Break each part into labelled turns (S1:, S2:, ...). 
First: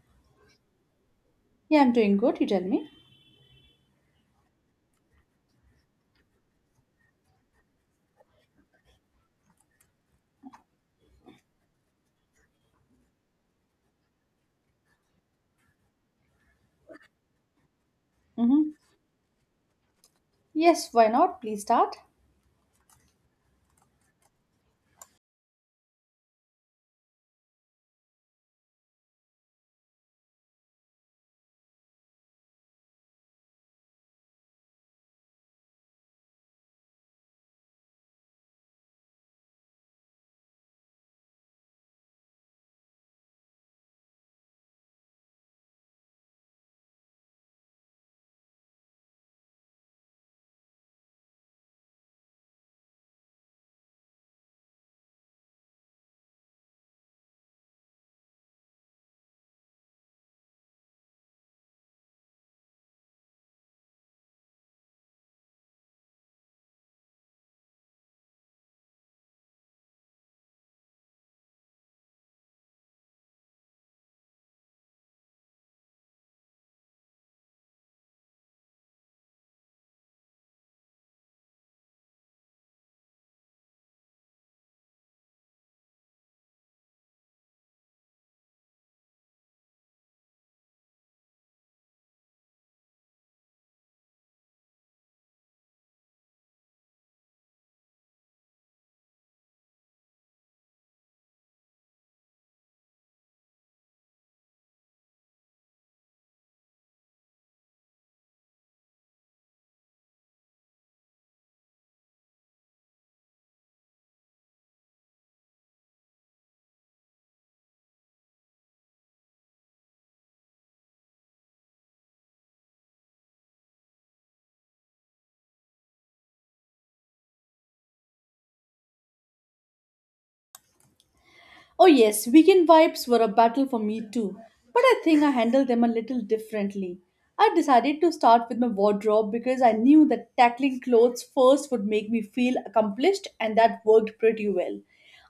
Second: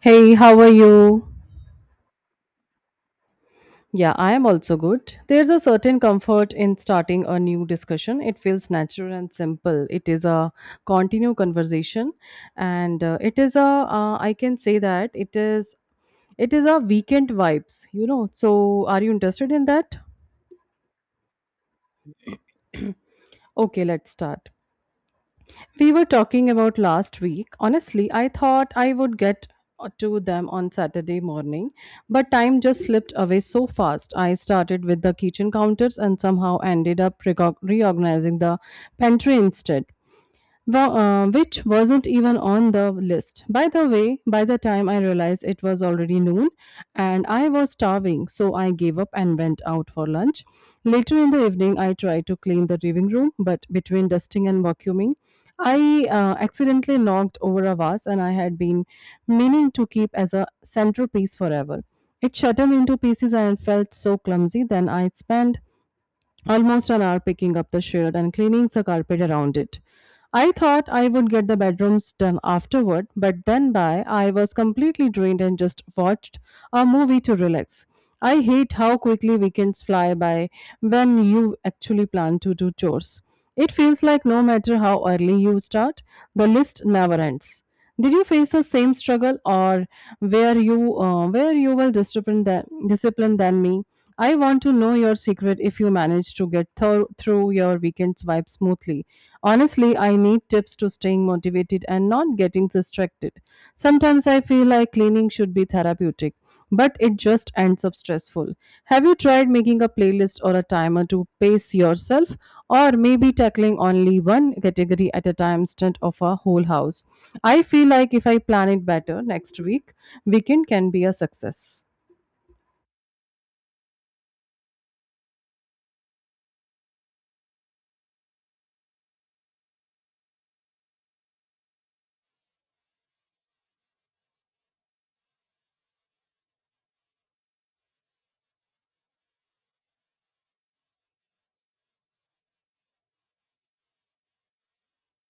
S1: Hey, how are you?
S2: Yeah, I'm doing good. You tell me.
S1: Yeah, I am also good. There's a certain comfort in starting a new discussion. It feels natural and simple. It is a continued conversation, and it is a I can say that it is a weekend vibes.
S2: Mm-hmm.
S1: So, are you interested in that?
S2: Yes, why not? Please start.
S1: Okay, let's start. We were talking about last week. Honestly, I thought I would get to them on Saturday morning, but time just slipped away so fast. I started with the kitchen counters and somehow ended up reorganizing the pantry instead, wa- which wasn't even on the list. By the way, by the time I realized it was already noon and I was starving, so I gave up and went out for lunch. Later in the evening, I tried to clean the living room, but between dusting and vacuuming, I accidentally knocked over a vase and I had been meaning to keep as a centerpiece forever. It shattered into pieces and felt so clumsy. Then I spent almost an hour picking up the shirt and cleaning the carpet around it. I thought I would get the bedrooms done afterward, but then by I was completely drained and just watched a movie to relax. I hate how quickly weekends fly by when you actually plan to do chores. It feels like no matter how early you start, the list never ends. Did you face the same struggle, or where you were disciplined than, me? I want to know your secret if you manage to get through your weekend's vibe smoothly. Honestly, I need tips to staying motivated and not getting distracted. Sometimes I feel like cleaning should be therapeutic, but it just ends up stressful. Have you tried making a playlist or a timer to pace yourself, or maybe tackling only one category at a time instead of a whole house? I feel like if I plan it better next week, weekend can be a success.
S2: Oh, yes, weekend vibes were a battle for me too, but I think I handled them a little differently. I decided to start with my wardrobe because I knew that tackling clothes first would make me feel accomplished, and that worked pretty well.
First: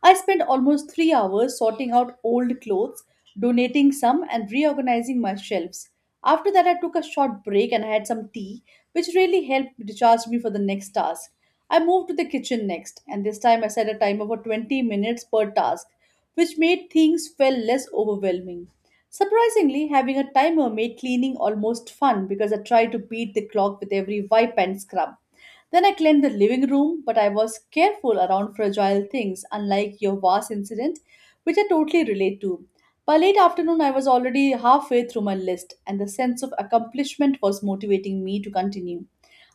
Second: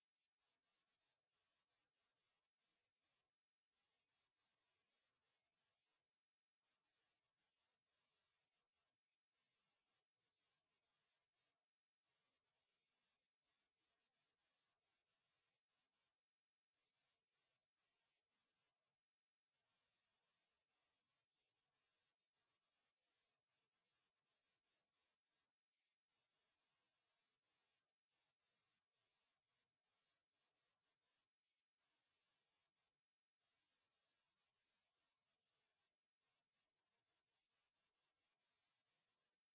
S2: I spent almost 3 hours sorting out old clothes, donating some, and reorganizing my shelves. After that, I took a short break and I had some tea, which really helped recharge me for the next task. I moved to the kitchen next, and this time I set a timer for 20 minutes per task which made things feel less overwhelming. Surprisingly, having a timer made cleaning almost fun because I tried to beat the clock with every wipe and scrub. Then I cleaned the living room, but I was careful around fragile things, unlike your vase incident, which I totally relate to. By late afternoon, I was already halfway through my list, and the sense of accomplishment was motivating me to continue.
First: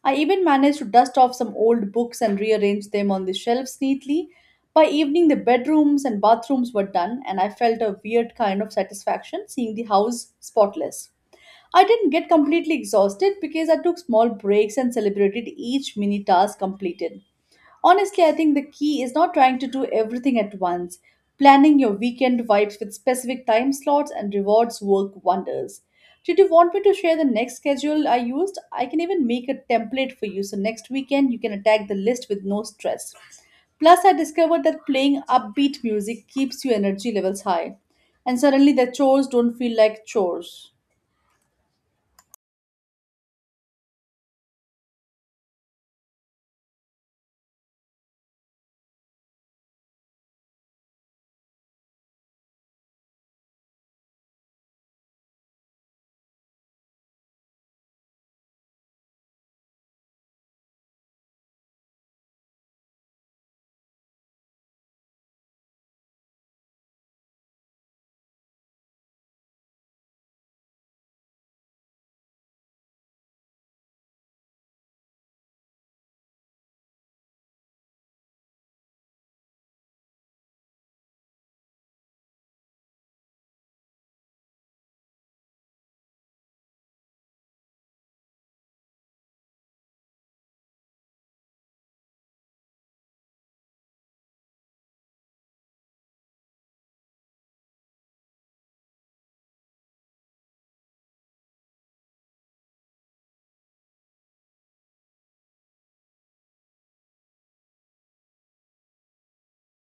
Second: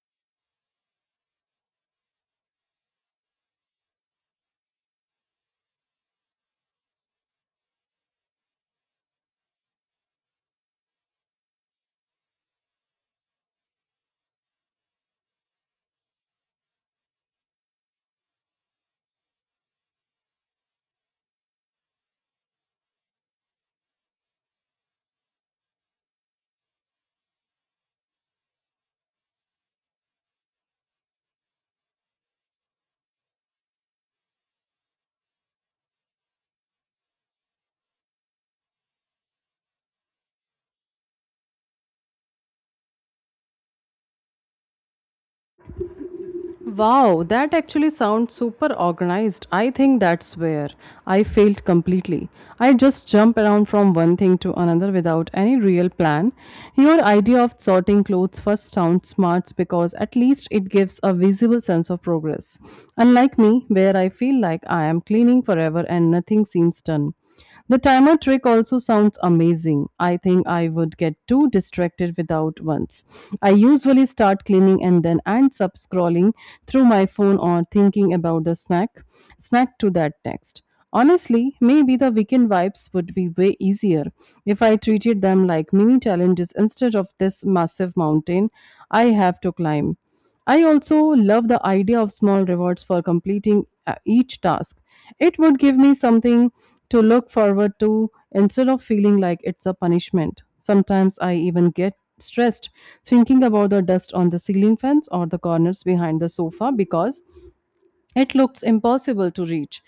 S2: I even managed to dust off some old books and rearrange them on the shelves neatly. By evening, the bedrooms and bathrooms were done, and I felt a weird kind of satisfaction seeing the house spotless. I didn't get completely exhausted because I took small breaks and celebrated each mini task completed. Honestly, I think the key is not trying to do everything at once. Planning your weekend vibes with specific time slots and rewards work wonders. Did you want me to share the next schedule I used? I can even make a template for you so next weekend you can attack the list with no stress. Plus, I discovered that playing upbeat music keeps your energy levels high, and suddenly the chores don't feel like chores.
S1: Wow, that actually sounds super organized. I think that's where I failed completely. I just jump around from one thing to another without any real plan. Your idea of sorting clothes first sounds smart because at least it gives a visible sense of progress. Unlike me, where I feel like I am cleaning forever and nothing seems done. The timer trick also sounds amazing. I think I would get too distracted without once. I usually start cleaning and then ends up scrolling through my phone or thinking about the snack to that text. Honestly, maybe the weekend vibes would be way easier if I treated them like mini challenges instead of this massive mountain I have to climb. I also love the idea of small rewards for completing each task. It would give me something to look forward to instead of feeling like it's a punishment. Sometimes I even get stressed thinking about the dust on the ceiling fans or the corners behind the sofa because it looks impossible to reach.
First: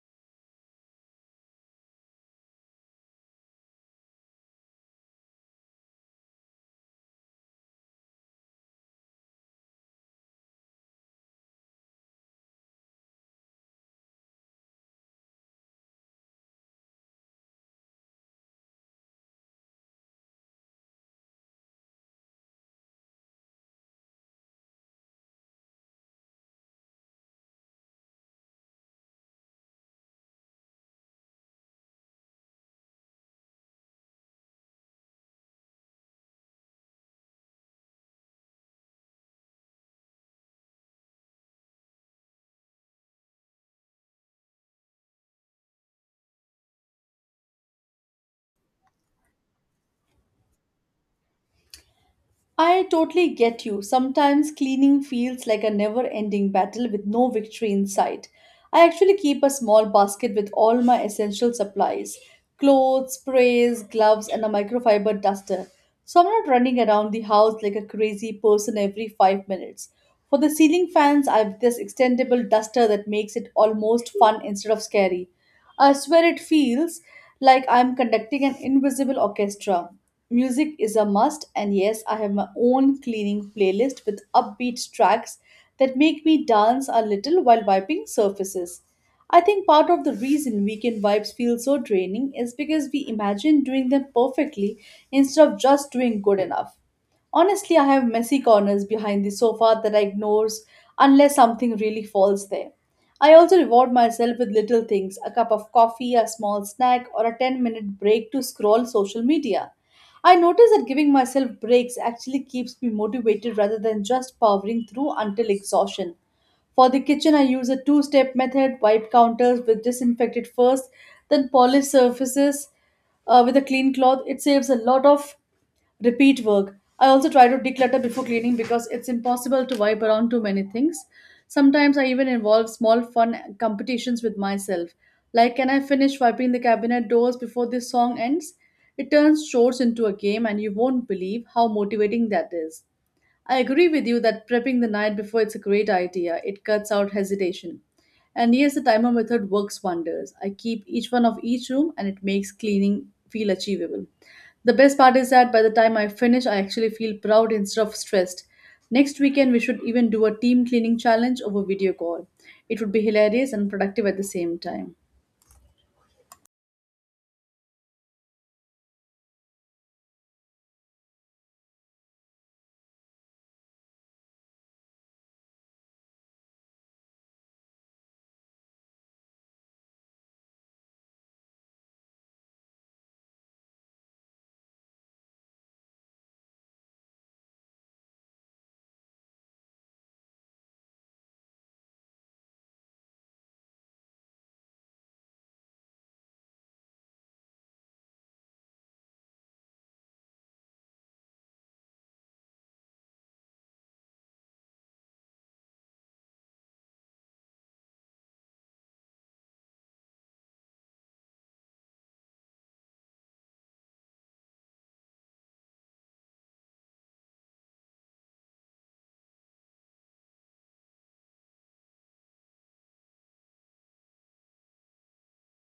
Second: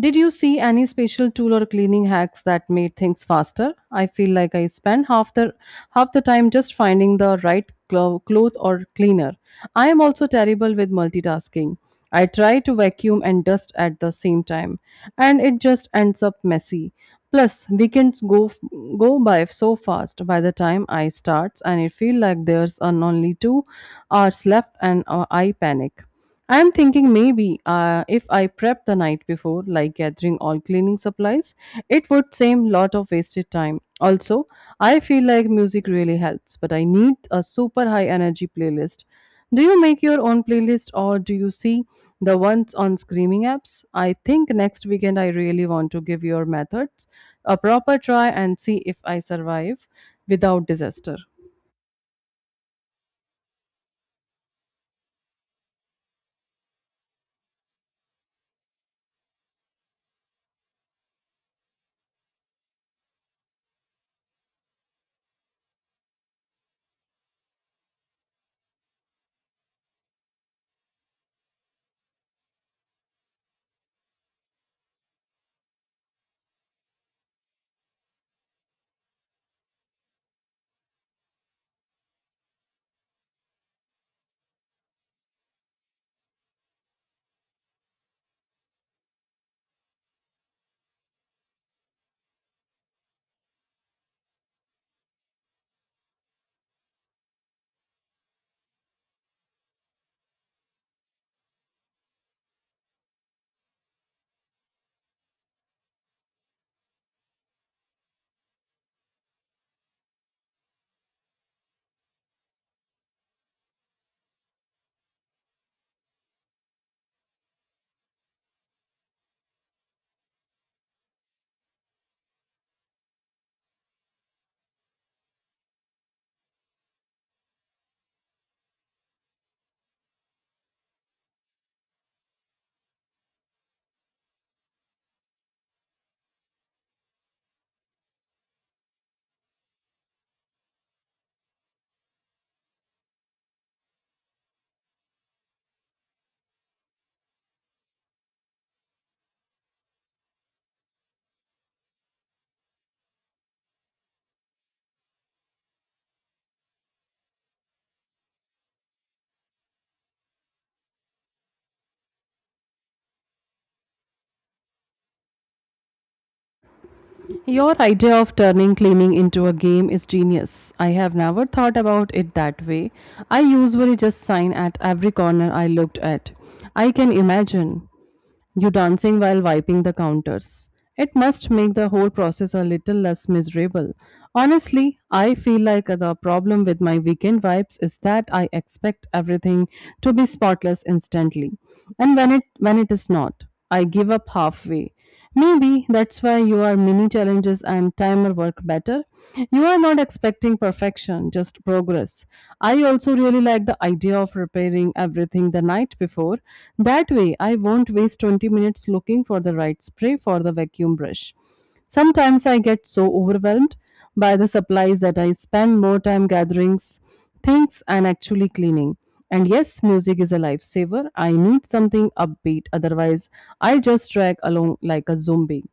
S1: Did you see any special tool or cleaning hacks that made things faster? I feel like I spend half the time just finding the right cloth or cleaner. I am also terrible with multitasking. I try to vacuum and dust at the same time, and it just ends up messy. Plus, weekends go by so fast. By the time I starts, and it feel like there's an only 2 hours left, and I panic. I'm thinking maybe if I prep the night before, like gathering all cleaning supplies, it would seem lot of wasted time. Also, I feel like music really helps, but I need a super high energy playlist. Do you make your own playlist or do you see the ones on screaming apps? I think next weekend I really want to give your methods a proper try and see if I survive without disaster.
S2: I totally get you. Sometimes cleaning feels like a never ending battle with no victory in sight. I actually keep a small basket with all my essential supplies clothes, sprays, gloves, and a microfiber duster. So I'm not running around the house like a crazy person every 5 minutes. For the ceiling fans, I have this extendable duster that makes it almost fun instead of scary. I swear it feels like I'm conducting an invisible orchestra. Music is a must, and yes, I have my own cleaning playlist with upbeat tracks that make me dance a little while wiping surfaces. I think part of the reason weekend vibes feel so draining is because we imagine doing them perfectly instead of just doing good enough. Honestly, I have messy corners behind the sofa that I ignores unless something really falls there. I also reward myself with little things a cup of coffee, a small snack, or a 10-minute break to scroll social media. I notice that giving myself breaks actually keeps me motivated rather than just powering through until exhaustion. For the kitchen, I use a two step method wipe counters with disinfected first, then polish surfaces with a clean cloth. It saves a lot of repeat work. I also try to declutter before cleaning because it's impossible to wipe around too many things. Sometimes I even involve small fun competitions with myself. Like, can I finish wiping the cabinet doors before this song ends? It turns chores into a game, and you won't believe how motivating that is. I agree with you that prepping the night before it's a great idea. It cuts out hesitation. And yes, the timer method works wonders. I keep each one of each room and it makes cleaning feel achievable. The best part is that by the time I finish, I actually feel proud instead of stressed. Next weekend, we should even do a team cleaning challenge over video call. It would be hilarious and productive at the same time.
S1: Your idea of turning cleaning into a game is genius. I have never thought about it that way. I usually just sign at every corner I looked at. I can imagine you dancing while wiping the counters. It must make the whole process a little less miserable. Honestly, I feel like the problem with my weekend vibes is that I expect everything to be spotless instantly. And when it is not, I give up halfway. Maybe that's why your mini challenges and timer work better. You are not expecting perfection, just progress. I also really like the idea of repairing everything the night before. That way, I won't waste 20 minutes looking for the right spray for the vacuum brush. Sometimes I get so overwhelmed by the supplies that I spend more time gathering things and actually cleaning. And yes, music is a lifesaver. I need something upbeat, otherwise, I just drag along like a zombie.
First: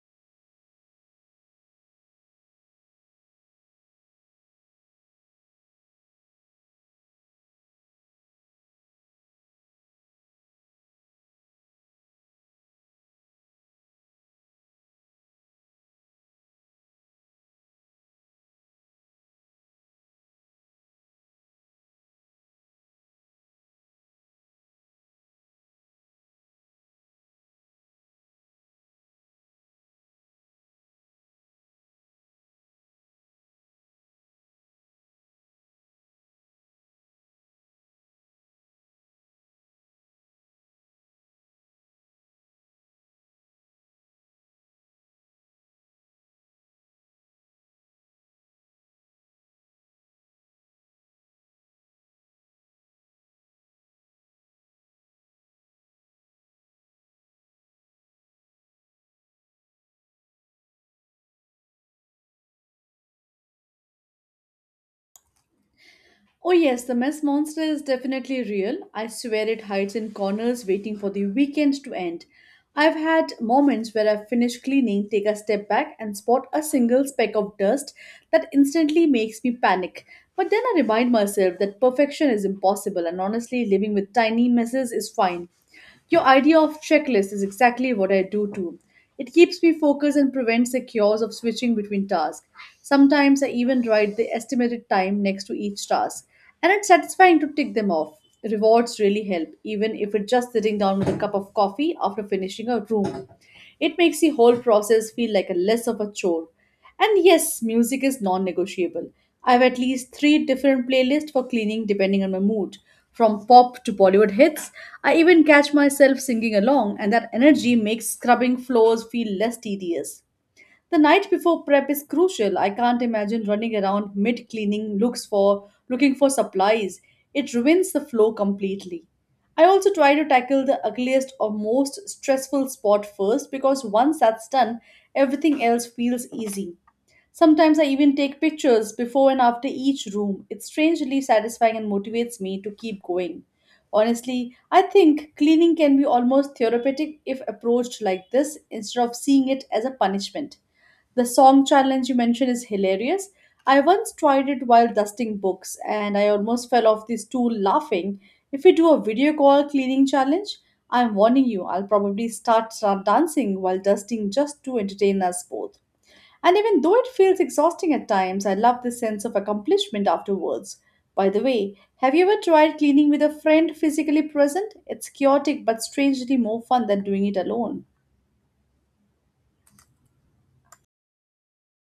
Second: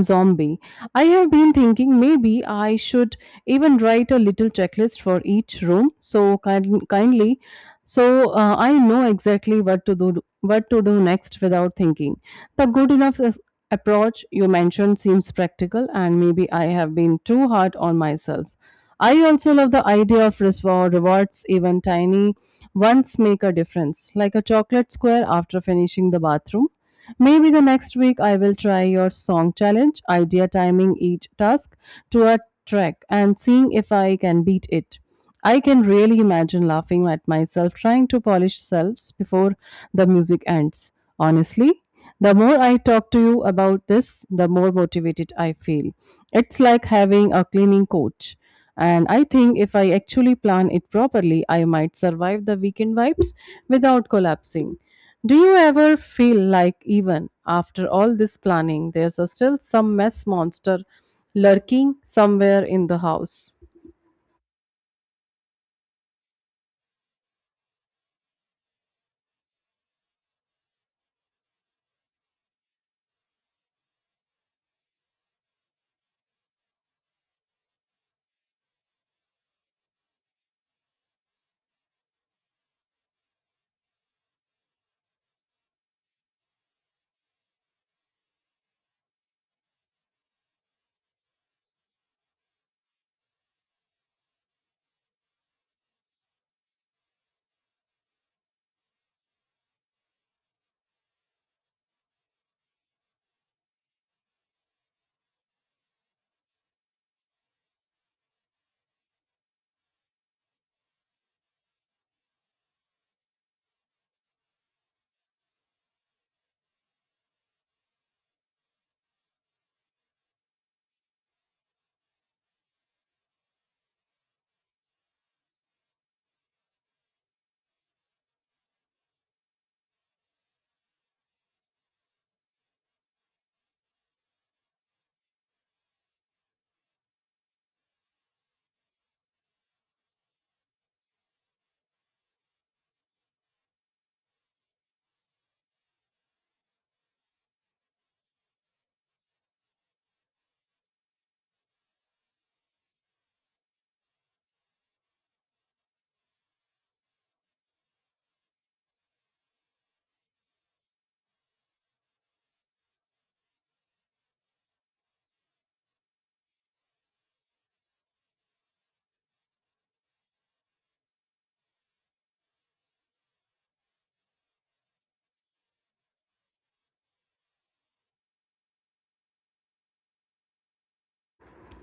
S1: Zombie. I have been thinking maybe I should even write a little checklist for each room. So kindly, I know exactly what to do, next without thinking. The good enough approach you mentioned seems practical, and maybe I have been too hard on myself. I also love the idea of rewards, even tiny ones make a difference, like a chocolate square after finishing the bathroom. Maybe the next week I will try your song challenge, idea timing each task to a track and seeing if I can beat it. I can really imagine laughing at myself trying to polish selves before the music ends. Honestly, the more I talk to you about this, the more motivated I feel. It's like having a cleaning coach. And I think if I actually plan it properly, I might survive the weekend vibes without collapsing. Do you ever feel like, even after all this planning, there's a still some mess monster lurking somewhere in the house?
S2: Oh, yes, the mess monster is definitely real. I swear it hides in corners waiting for the weekend to end. I've had moments where I finish cleaning, take a step back, and spot a single speck of dust that instantly makes me panic. But then I remind myself that perfection is impossible, and honestly, living with tiny messes is fine. Your idea of checklist is exactly what I do too. It keeps me focused and prevents the chaos of switching between tasks. Sometimes I even write the estimated time next to each task. And it's satisfying to tick them off. Rewards really help, even if it's just sitting down with a cup of coffee after finishing a room. It makes the whole process feel like a less of a chore. And yes, music is non negotiable. I have at least three different playlists for cleaning depending on my mood. From pop to Bollywood hits, I even catch myself singing along, and that energy makes scrubbing floors feel less tedious. The night before prep is crucial. I can't imagine running around mid cleaning looks for looking for supplies. It ruins the flow completely. I also try to tackle the ugliest or most stressful spot first because once that's done, everything else feels easy. Sometimes I even take pictures before and after each room. It's strangely satisfying and motivates me to keep going. Honestly, I think cleaning can be almost therapeutic if approached like this instead of seeing it as a punishment. The song challenge you mentioned is hilarious. I once tried it while dusting books and I almost fell off the stool laughing. If we do a video call cleaning challenge, I'm warning you, I'll probably start dancing while dusting just to entertain us both. And even though it feels exhausting at times, I love the sense of accomplishment afterwards. By the way, have you ever tried cleaning with a friend physically present? It's chaotic but strangely more fun than doing it alone.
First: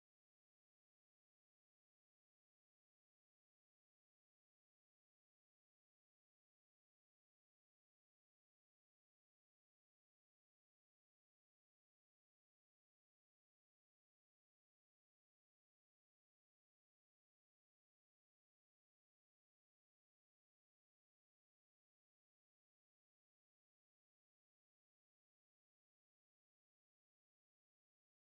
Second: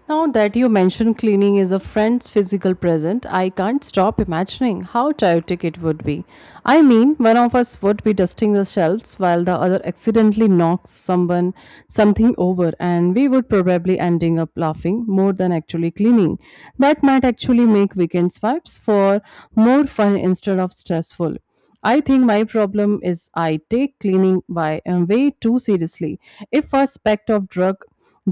S1: Now that you mention cleaning is a friend's physical present, I can't stop imagining how chaotic it would be. I mean, one of us would be dusting the shelves while the other accidentally knocks someone something over and we would probably ending up laughing more than actually cleaning. That might actually make weekend vibes for more fun instead of stressful. I think my problem is I take cleaning by and way too seriously. If a speck of drug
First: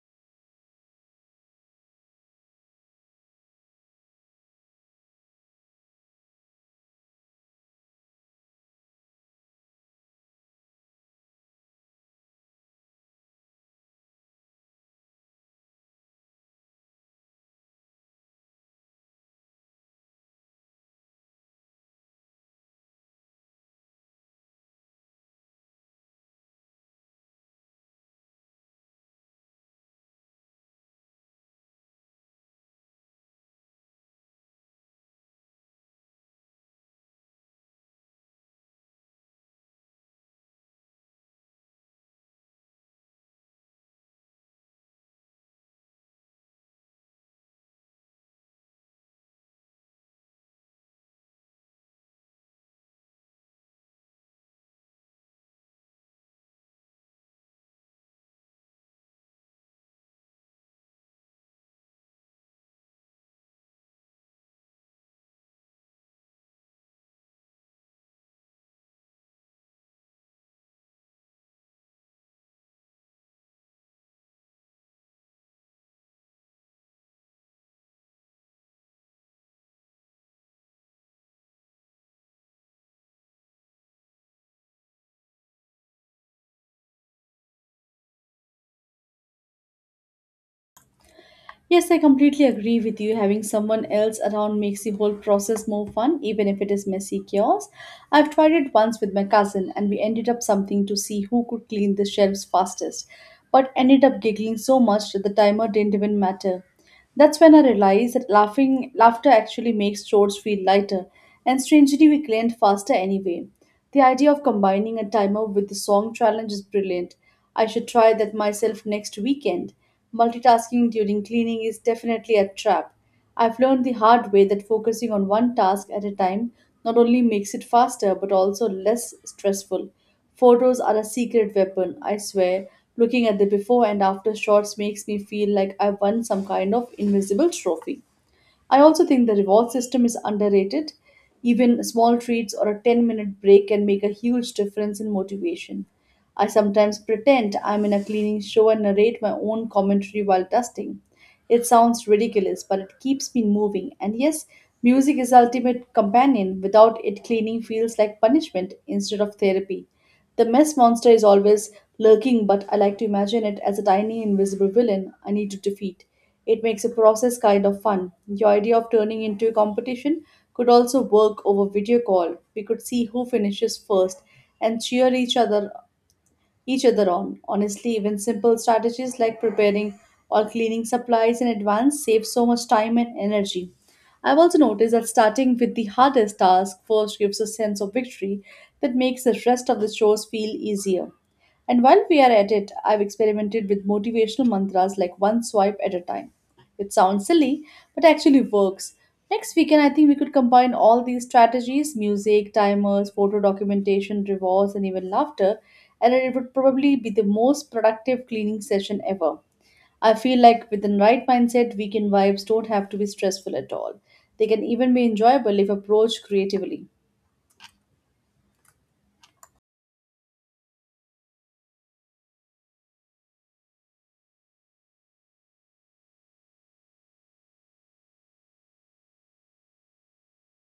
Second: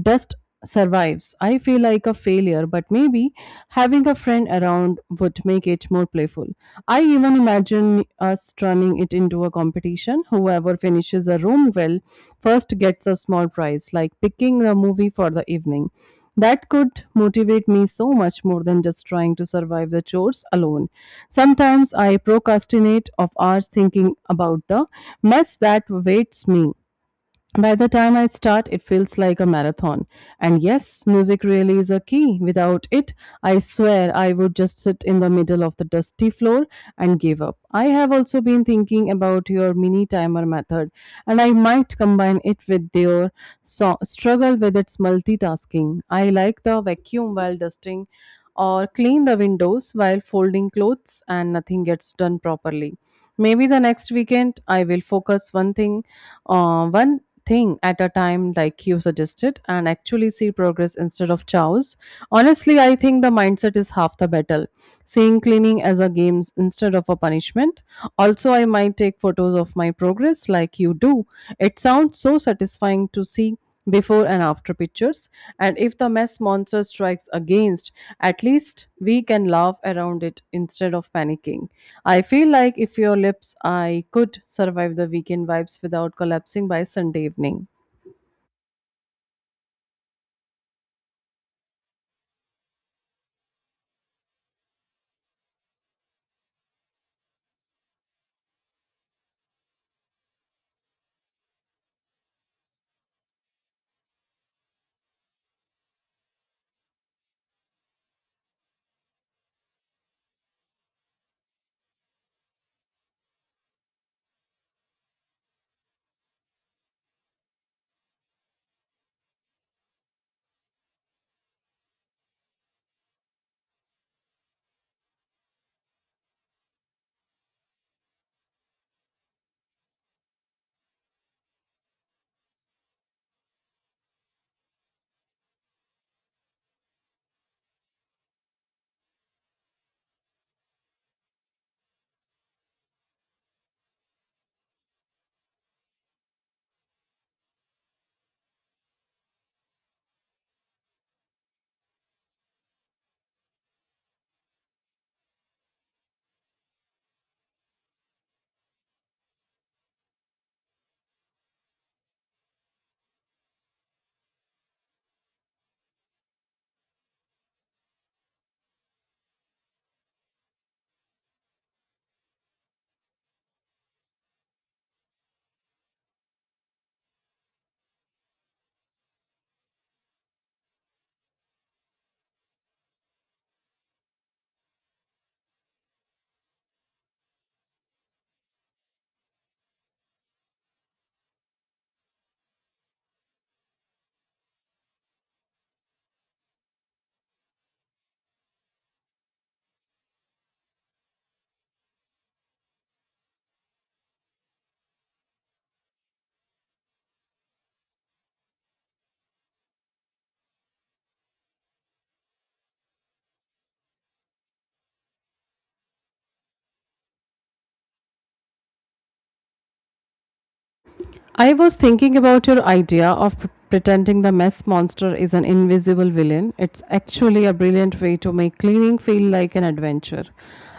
S1: dust survives, I feel like a failure, but maybe having a friend around would make it more playful. I even imagine us turning it into a competition. Whoever finishes a room well first gets a small prize, like picking a movie for the evening. That could motivate me so much more than just trying to survive the chores alone. Sometimes I procrastinate of hours thinking about the mess that awaits me. By the time I start, it feels like a marathon. And yes, music really is a key. Without it, I swear I would just sit in the middle of the dusty floor and give up. I have also been thinking about your mini timer method, and I might combine it with your struggle with its multitasking. I like the vacuum while dusting or clean the windows while folding clothes and nothing gets done properly. Maybe the next weekend I will focus one thing at a time, like you suggested, and actually see progress instead of chows honestly I think the mindset is half the battle, seeing cleaning as a game instead of a punishment also I might take photos of my progress like you do. It sounds so satisfying to see before and after pictures. And if the mess monster strikes against, at least we can laugh around it instead of panicking. I feel like if your lips I could survive the weekend vibes without collapsing by sunday evening.
S2: Yes, I completely agree with you. Having someone else around makes the whole process more fun, even if it is messy chaos. I've tried it once with my cousin, and we ended up something to see who could clean the shelves fastest, but ended up giggling so much that the timer didn't even matter. That's when I realized that laughing laughter actually makes chores feel lighter, and strangely we cleaned faster anyway. The idea of combining a timer with the song challenge is brilliant. I should try that myself next weekend. Multitasking during cleaning is definitely a trap. I've learned the hard way that focusing on one task at a time not only makes it faster but also less stressful. Photos are a secret weapon, I swear. Looking at the before and after shots makes me feel like I won some kind of invisible trophy. I also think the reward system is underrated. Even small treats or a 10-minute break can make a huge difference in motivation. I sometimes pretend I'm in a cleaning show and narrate my own commentary while dusting. It sounds ridiculous, but it keeps me moving. And yes, music is ultimate companion. Without it, cleaning feels like punishment instead of therapy. The mess monster is always lurking, but I like to imagine it as a tiny invisible villain I need to defeat. It makes the process kind of fun. Your idea of turning into a competition could also work over video call. We could see who finishes first and cheer each other on. Honestly, even simple strategies like preparing or cleaning supplies in advance save so much time and energy. I've also noticed that starting with the hardest task first gives a sense of victory that makes the rest of the chores feel easier. And while we are at it, I've experimented with motivational mantras like one swipe at a time it sounds silly, but actually works. Next weekend, I think we could combine all these strategies music, timers, photo documentation, rewards, and even laughter and it would probably be the most productive cleaning session ever. I feel like with the right mindset, weekend vibes don't have to be stressful at all. They can even be enjoyable if approached creatively.
S1: I was thinking about your idea of pretending the mess monster is an invisible villain. It's actually a brilliant way to make cleaning feel like an adventure.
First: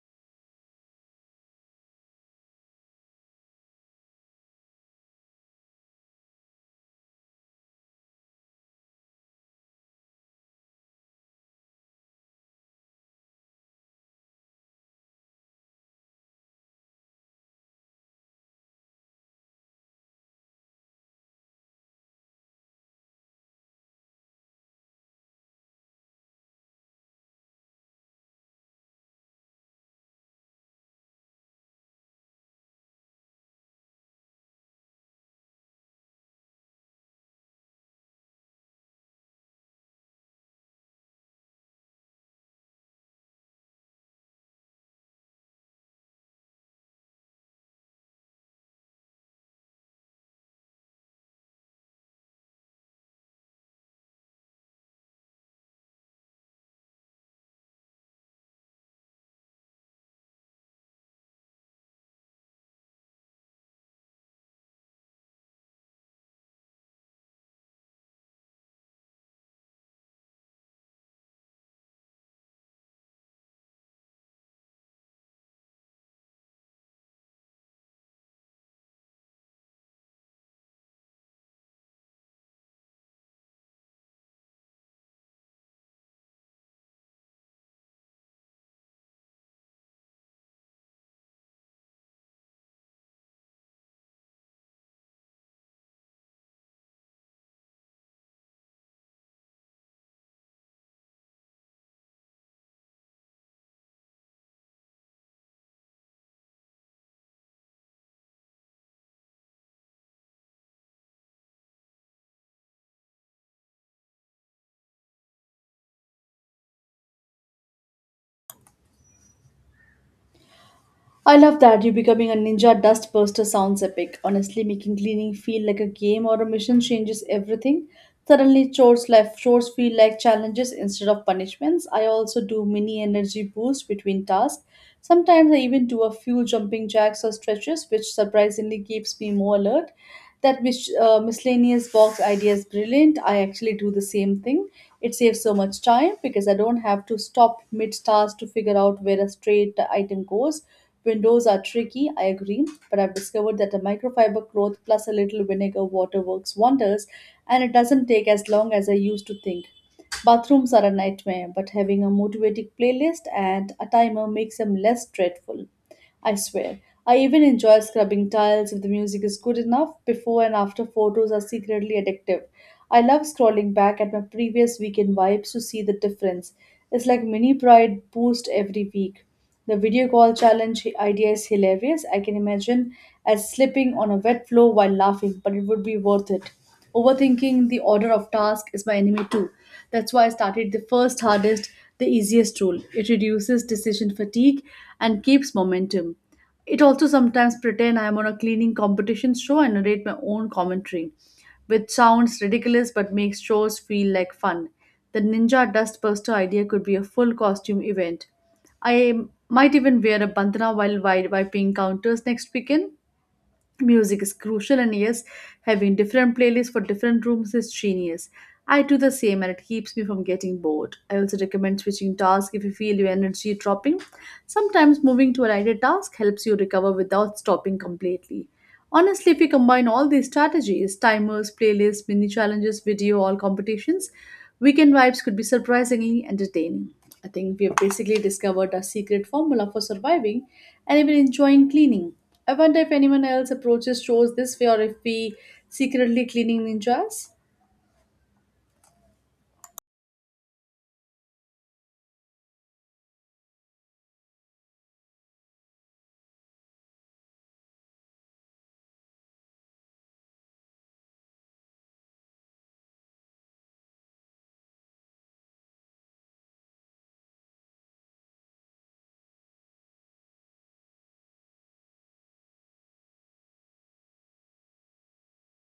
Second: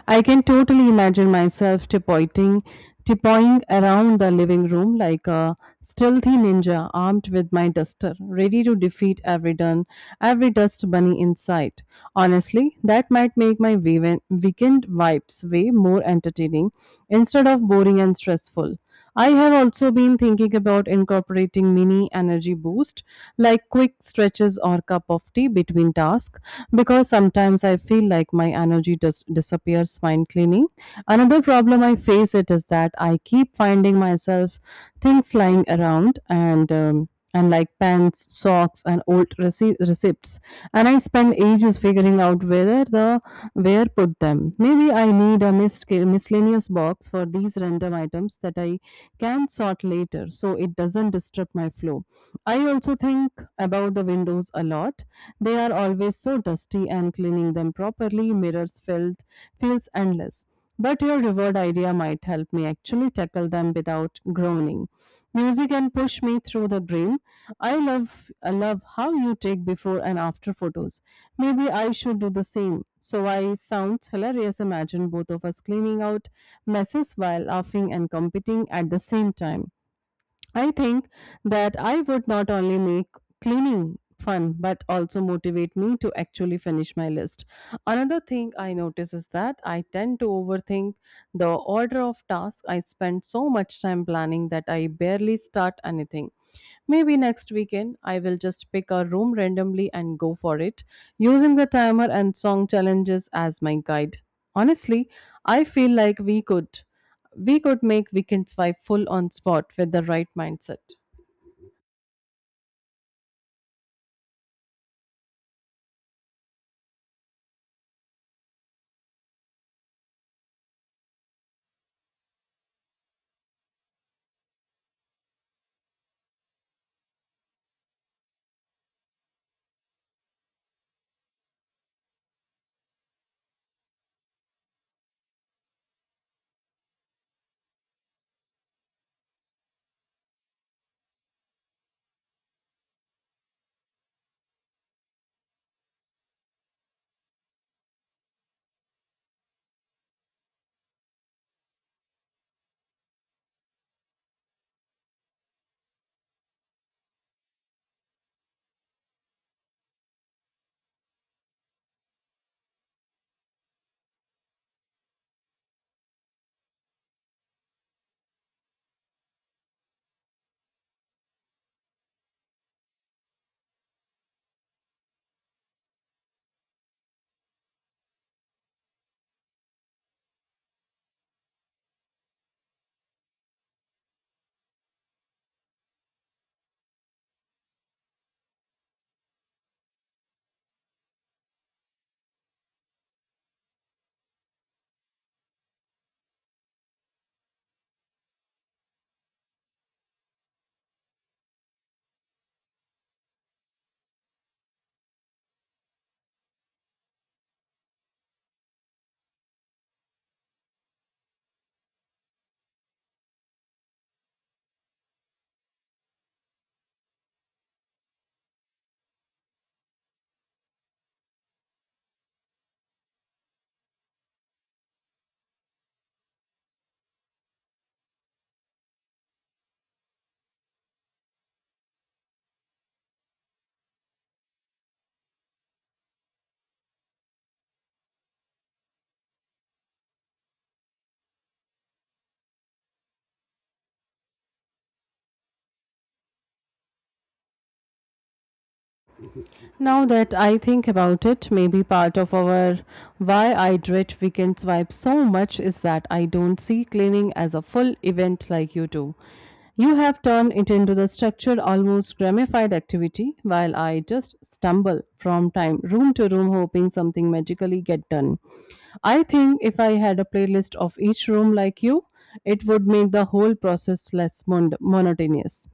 S1: I can totally imagine myself tipoing around the living room like a stealthy ninja armed with my duster, ready to defeat every dust bunny in sight. Honestly, that might make my weekend vibes way more entertaining instead of boring and stressful. I have also been thinking about incorporating mini energy boost like quick stretches or cup of tea between tasks because sometimes I feel like my energy disappears while cleaning. Another problem I face it is that I keep finding myself things lying around and like pants, socks, and old receipts, and I spend ages figuring out whether the where put them. Maybe I need a miscellaneous box for these random items that I can sort later so it doesn't disrupt my flow. I also think about the windows a lot. They are always so dusty and cleaning them properly mirrors felt feels endless. But your reward idea might help me actually tackle them without groaning. Music can push me through the grill. I love how you take before and after photos. Maybe I should do the same. So I sounds hilarious. Imagine both of us cleaning out messes while laughing and competing at the same time. I think that I would not only make cleaning fun but also motivate me to actually finish my list. Another thing I notice is that I tend to overthink the order of tasks. I spend so much time planning that I barely start anything. Maybe next weekend I will just pick a room randomly and go for it, using the timer and song challenges as my guide. Honestly, I feel like we could make weekend five full on spot with the right mindset.
S2: I love that you becoming a ninja dust buster sounds epic. Honestly, making cleaning feel like a game or a mission changes everything. Suddenly, chores feel like challenges instead of punishments. I also do mini energy boost between tasks. Sometimes I even do a few jumping jacks or stretches, which surprisingly keeps me more alert. That miscellaneous box idea is brilliant. I actually do the same thing. It saves so much time because I don't have to stop mid task to figure out where a straight item goes. Windows are tricky, I agree, but I've discovered that a microfiber cloth plus a little vinegar water works wonders and it doesn't take as long as I used to think. Bathrooms are a nightmare, but having a motivating playlist and a timer makes them less dreadful. I swear. I even enjoy scrubbing tiles if the music is good enough. Before and after photos are secretly addictive. I love scrolling back at my previous weekend vibes to see the difference. It's like mini pride boost every week. The video call challenge idea is hilarious. I can imagine as slipping on a wet floor while laughing, but it would be worth it. Overthinking the order of task is my enemy too. That's why I started the first hardest, the easiest rule. It reduces decision fatigue and keeps momentum. It also sometimes pretend I am on a cleaning competition show and narrate my own commentary, which sounds ridiculous but makes shows feel like fun. The ninja dustbuster idea could be a full costume event. I might even wear a bandana while wiping counters next weekend. Music is crucial, and yes, having different playlists for different rooms is genius. I do the same and it keeps me from getting bored. I also recommend switching tasks if you feel your energy dropping. Sometimes moving to a lighter task helps you recover without stopping completely. Honestly, if we combine all these strategies timers, playlists, mini challenges, video, all competitions weekend vibes could be surprisingly entertaining. I think we have basically discovered our secret formula for surviving and even enjoying cleaning. I wonder if anyone else approaches shows this way or if we secretly cleaning ninjas.
S1: Now that I think about it, maybe part of our why I dread weekend vibes so much is that I don't see cleaning as a full event like you do. You have turned it into the structured, almost gramified activity, while I just stumble from time room to room hoping something magically get done. I think if I had a playlist of each room like you, it would make the whole process less monotonous.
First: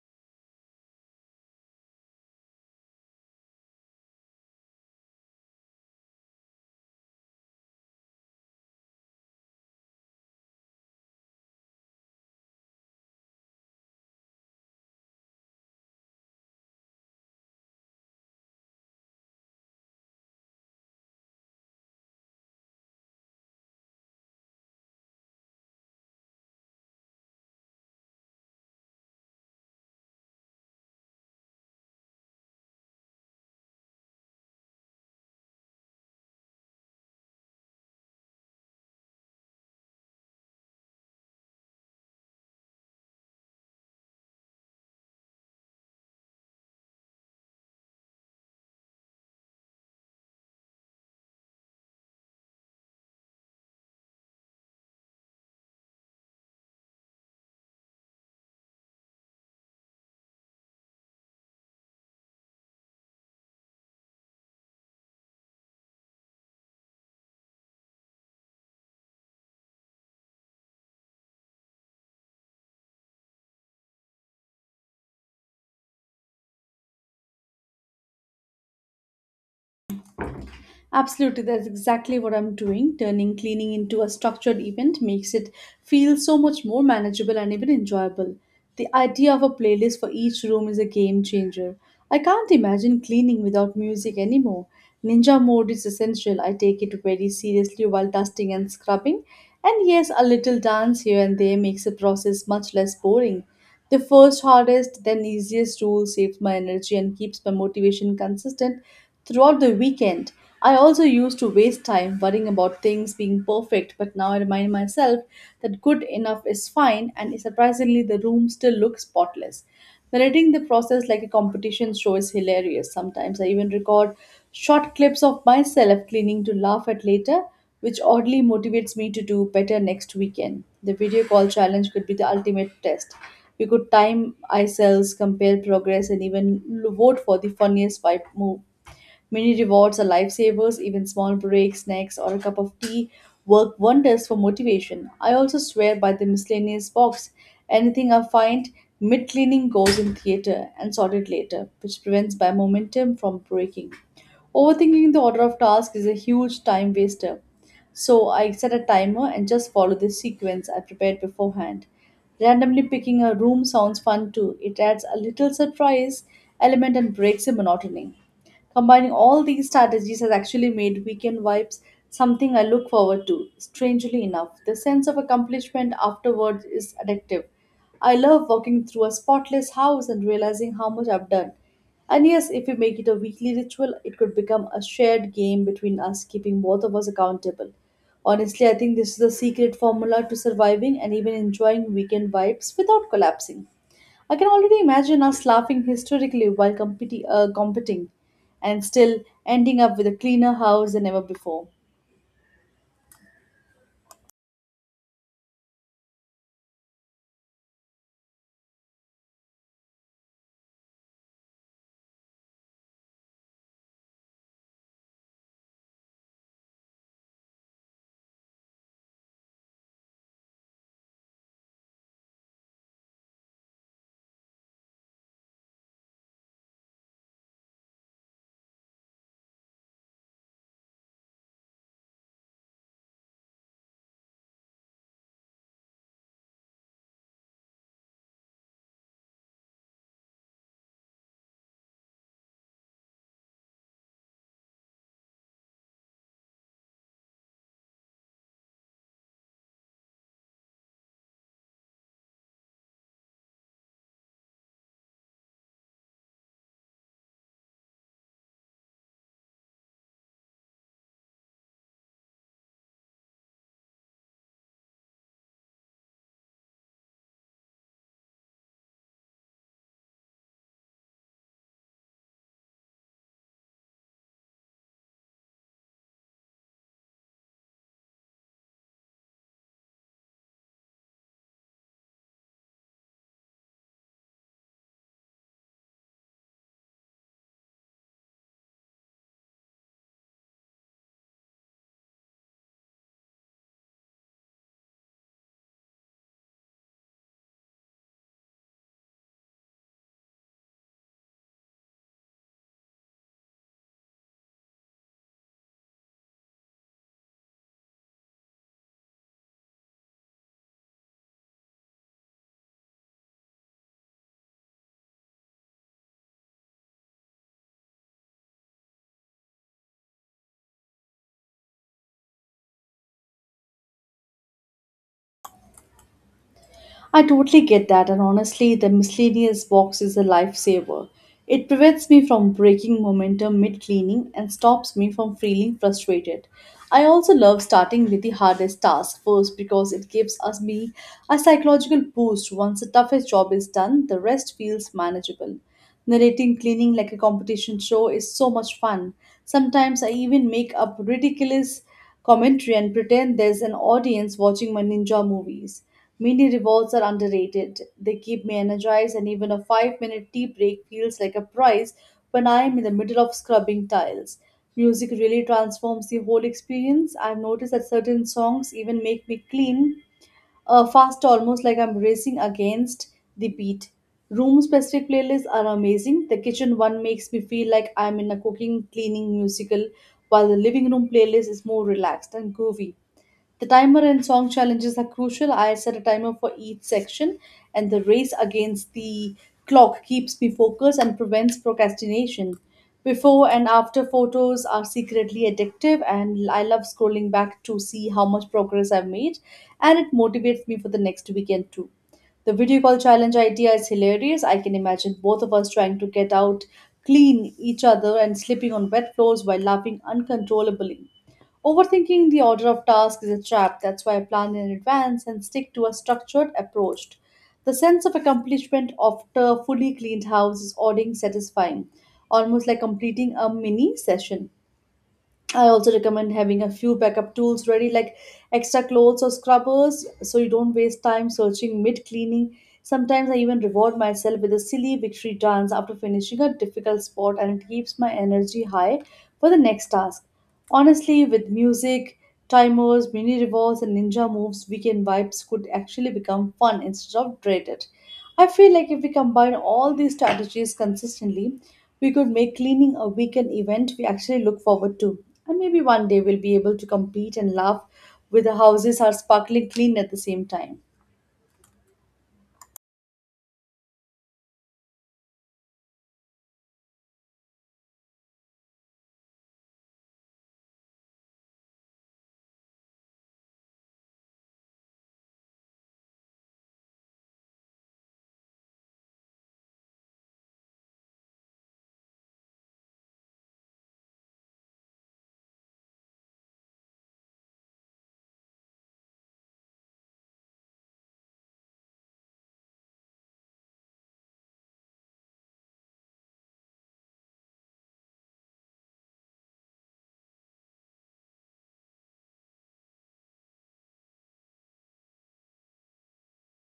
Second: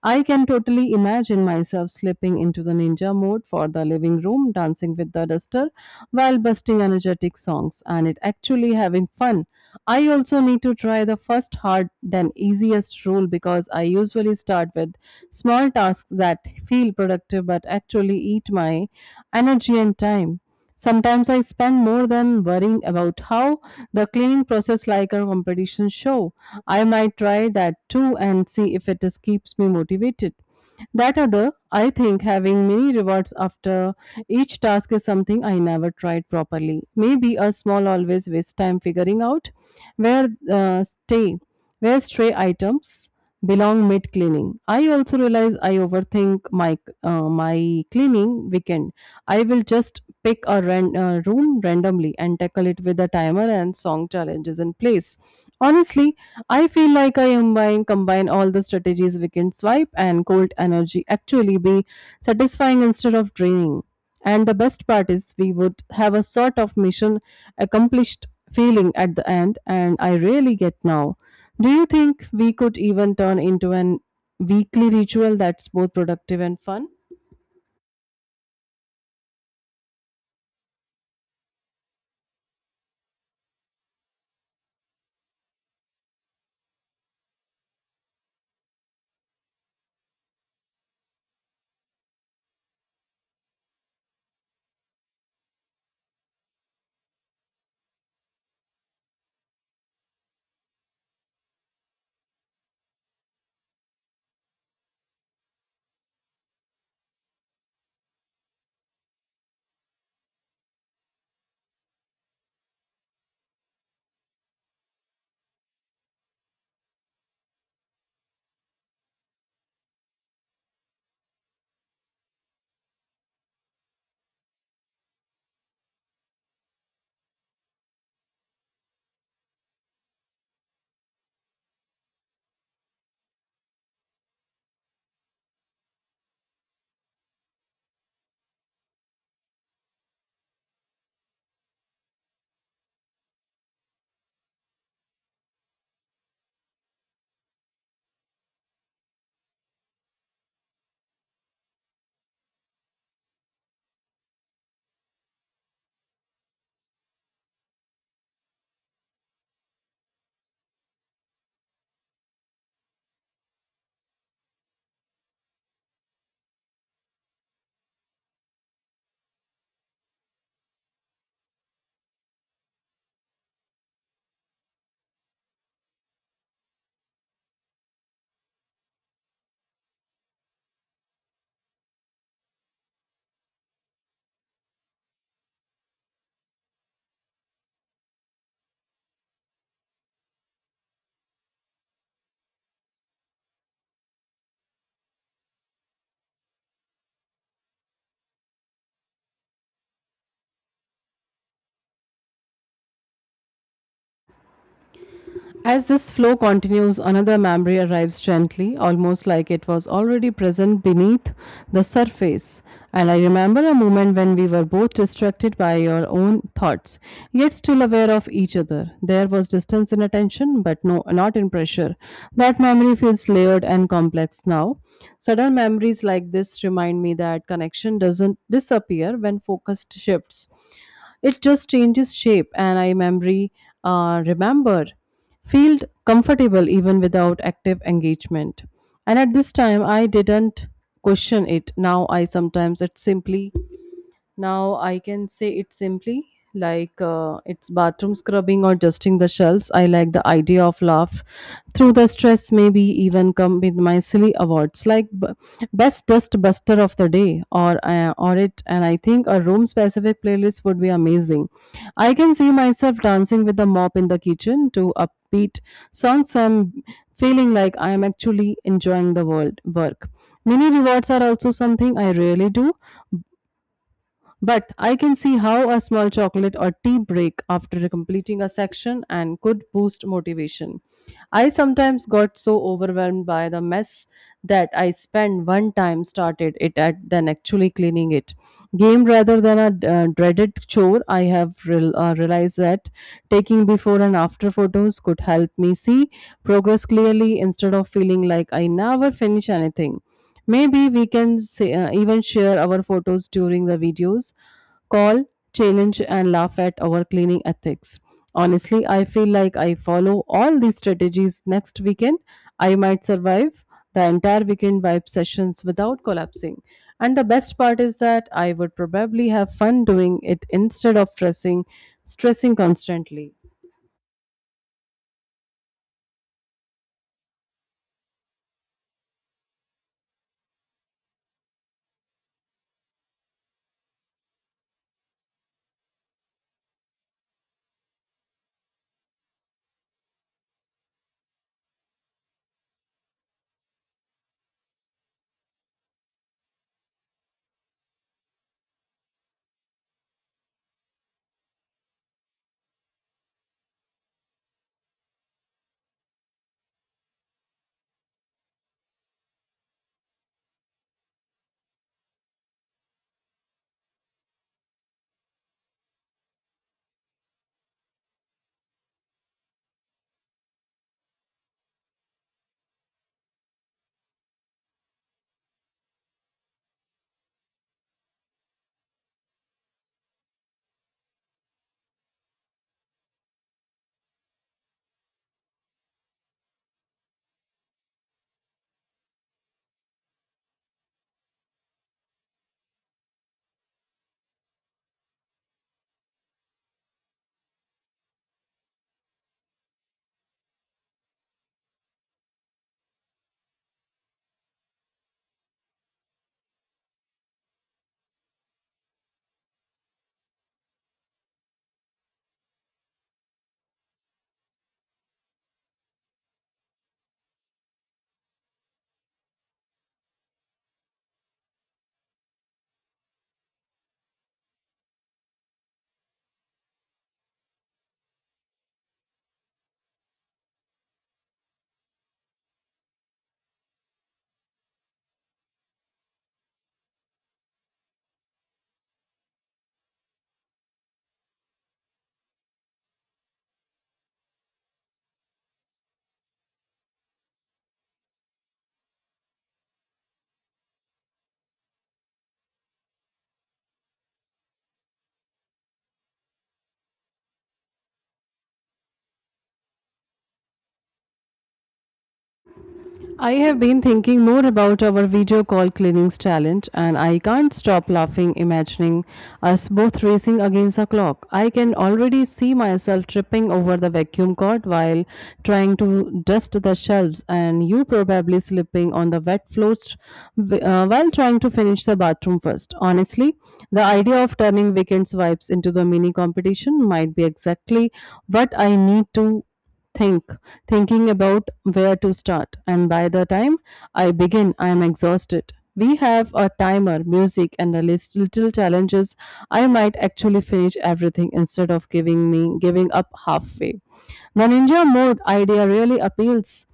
S1: I can totally imagine myself slipping into the ninja mode for the living room, dancing with the duster while busting energetic songs and it actually having fun. I also need to try the first hard then easiest rule because I usually start with small tasks that feel productive but actually eat my energy and time. Sometimes I spend more than worrying about how the cleaning process like a competition show. I might try that too and see if it is keeps me motivated. That other, I think having many rewards after each task is something I never tried properly. Maybe a small always waste time figuring out where stay where stray items belong mid cleaning. I also realize I overthink my my cleaning weekend. I will just pick a room randomly and tackle it with a timer and song challenges in place. Honestly, I feel like I combine all the strategies weekend swipe and cold energy actually be satisfying instead of draining. And the best part is we would have a sort of mission accomplished feeling at the end and I really get now. Do you think we could even turn into an weekly ritual that's both productive and fun?
S2: Absolutely, that's exactly what I'm doing. Turning cleaning into a structured event makes it feel so much more manageable and even enjoyable. The idea of a playlist for each room is a game changer. I can't imagine cleaning without music anymore. Ninja mode is essential. I take it very seriously while dusting and scrubbing. And yes, a little dance here and there makes the process much less boring. The first hardest, then easiest rule saves my energy and keeps my motivation consistent throughout the weekend. I also used to waste time worrying about things being perfect, but now I remind myself that good enough is fine, and surprisingly, the room still looks spotless. Narrating the process like a competition show is hilarious. Sometimes I even record short clips of myself cleaning to laugh at later, which oddly motivates me to do better next weekend. The video call challenge could be the ultimate test. We could time ourselves, compare progress, and even vote for the funniest wipe move. Mini rewards are lifesavers, even small breaks, snacks, or a cup of tea work wonders for motivation. I also swear by the miscellaneous box. Anything I find mid cleaning goes in theater and sorted later, which prevents my momentum from breaking. Overthinking the order of tasks is a huge time waster. So I set a timer and just follow the sequence I prepared beforehand. Randomly picking a room sounds fun too. It adds a little surprise element and breaks the monotony. Combining all these strategies has actually made weekend vibes something I look forward to. Strangely enough, the sense of accomplishment afterwards is addictive. I love walking through a spotless house and realizing how much I've done. And yes, if we make it a weekly ritual, it could become a shared game between us, keeping both of us accountable. Honestly, I think this is the secret formula to surviving and even enjoying weekend vibes without collapsing. I can already imagine us laughing hysterically while competing and still ending up with a cleaner house than ever before.
S1: As this flow continues, another memory arrives gently, almost like it was already present beneath the surface. And I remember a moment when we were both distracted by our own thoughts, yet still aware of each other. There was distance in attention, but no, not in pressure. That memory feels layered and complex now. Sudden memories like this remind me that connection doesn't disappear when focus shifts. It just changes shape, and I memory remember feel comfortable even without active engagement. And at this time, I didn't question it. Now I can say it simply like it's bathroom scrubbing or dusting the shelves. I like the idea of laugh through the stress. Maybe even come with my silly awards like best dust buster of the day or it. And I think a room specific playlist would be amazing. I can see myself dancing with the mop in the kitchen to upbeat songs and feeling like I am actually enjoying the world work. Mini rewards are also something I really do, but I can see how a small chocolate or tea break after completing a section and could boost motivation. I sometimes got so overwhelmed by the mess that I spent one time started it at than actually cleaning it. Game rather than a dreaded chore, I have realized that taking before and after photos could help me see progress clearly instead of feeling like I never finish anything. Maybe we can even share our photos during the videos call, challenge, and laugh at our cleaning ethics. Honestly, I feel like I follow all these strategies next weekend. I might survive the entire weekend vibe sessions without collapsing. And the best part is that I would probably have fun doing it instead of stressing constantly.
S2: I totally get that, and honestly, the miscellaneous box is a lifesaver. It prevents me from breaking momentum mid cleaning and stops me from feeling frustrated. I also love starting with the hardest task first because it gives us me a psychological boost. Once the toughest job is done, the rest feels manageable. Narrating cleaning like a competition show is so much fun. Sometimes I even make up ridiculous commentary and pretend there's an audience watching my ninja movies. Mini rewards are underrated. They keep me energized, and even a 5 minute tea break feels like a prize when I am in the middle of scrubbing tiles. Music really transforms the whole experience. I've noticed that certain songs even make me clean fast, almost like I'm racing against the beat. Room specific playlists are amazing. The kitchen one makes me feel like I'm in a cooking, cleaning musical, while the living room playlist is more relaxed and groovy. The timer and song challenges are crucial. I set a timer for each section, and the race against the clock keeps me focused and prevents procrastination. Before and after photos are secretly addictive, and I love scrolling back to see how much progress I've made, and it motivates me for the next weekend too. The video call challenge idea is hilarious. I can imagine both of us trying to get out, clean each other, and slipping on wet floors while laughing uncontrollably. Overthinking the order of tasks is a trap. That's why I plan in advance and stick to a structured approach. The sense of accomplishment after a fully cleaned house is ordering satisfying, almost like completing a mini session. I also recommend having a few backup tools ready, like extra clothes or scrubbers, so you don't waste time searching mid cleaning. Sometimes I even reward myself with a silly victory dance after finishing a difficult spot, and it keeps my energy high for the next task. Honestly, with music, timers, mini rewards, and ninja moves, weekend vibes could actually become fun instead of dreaded. I feel like if we combine all these strategies consistently, we could make cleaning a weekend event we actually look forward to. And maybe one day we'll be able to compete and laugh with the houses are sparkling clean at the same time.
S1: I have been thinking more about our video call cleaning's talent, and I can't stop laughing imagining us both racing against the clock. I can already see myself tripping over the vacuum cord while trying to dust the shelves, and you probably slipping on the wet floors while trying to finish the bathroom first. Honestly, the idea of turning weekends vibes into the mini competition might be exactly what I need to think thinking about where to start, and by the time I begin I am exhausted. We have a timer, music, and a list little challenges, I might actually finish everything instead of giving up halfway. The ninja mode idea really appeals.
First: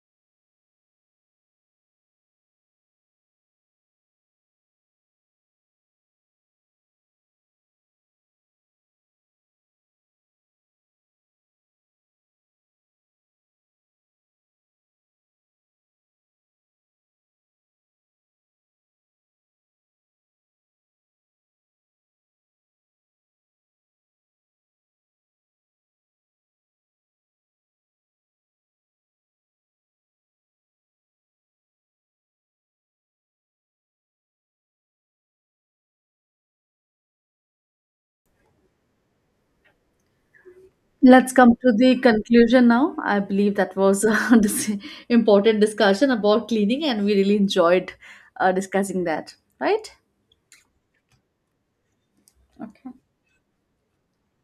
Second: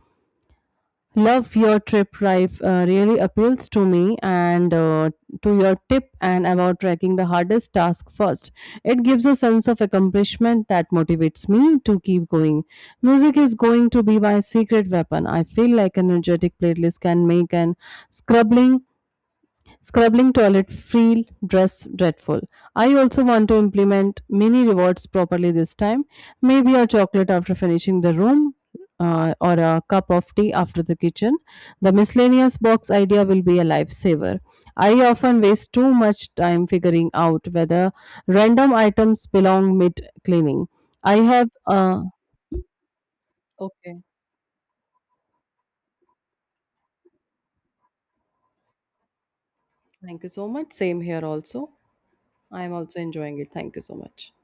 S1: Love your trip rife really appeals to me, and to your tip and about tracking the hardest task first. It gives a sense of accomplishment that motivates me to keep going. Music is going to be my secret weapon. I feel like an energetic playlist can make an scrubbing scrubbing toilet feel dress dreadful. I also want to implement mini rewards properly this time. Maybe a chocolate after finishing the room or a cup of tea after the kitchen. The miscellaneous box idea will be a lifesaver. I often waste too much time figuring out whether random items belong mid cleaning. I
S2: Let's
S1: have
S2: come to the conclusion now. I believe that was
S1: okay.
S2: a dis- important discussion about cleaning, and we really enjoyed discussing that, right?
S1: Thank you so much. Same here also. I am
S2: Okay.
S1: also enjoying it. Thank you so much.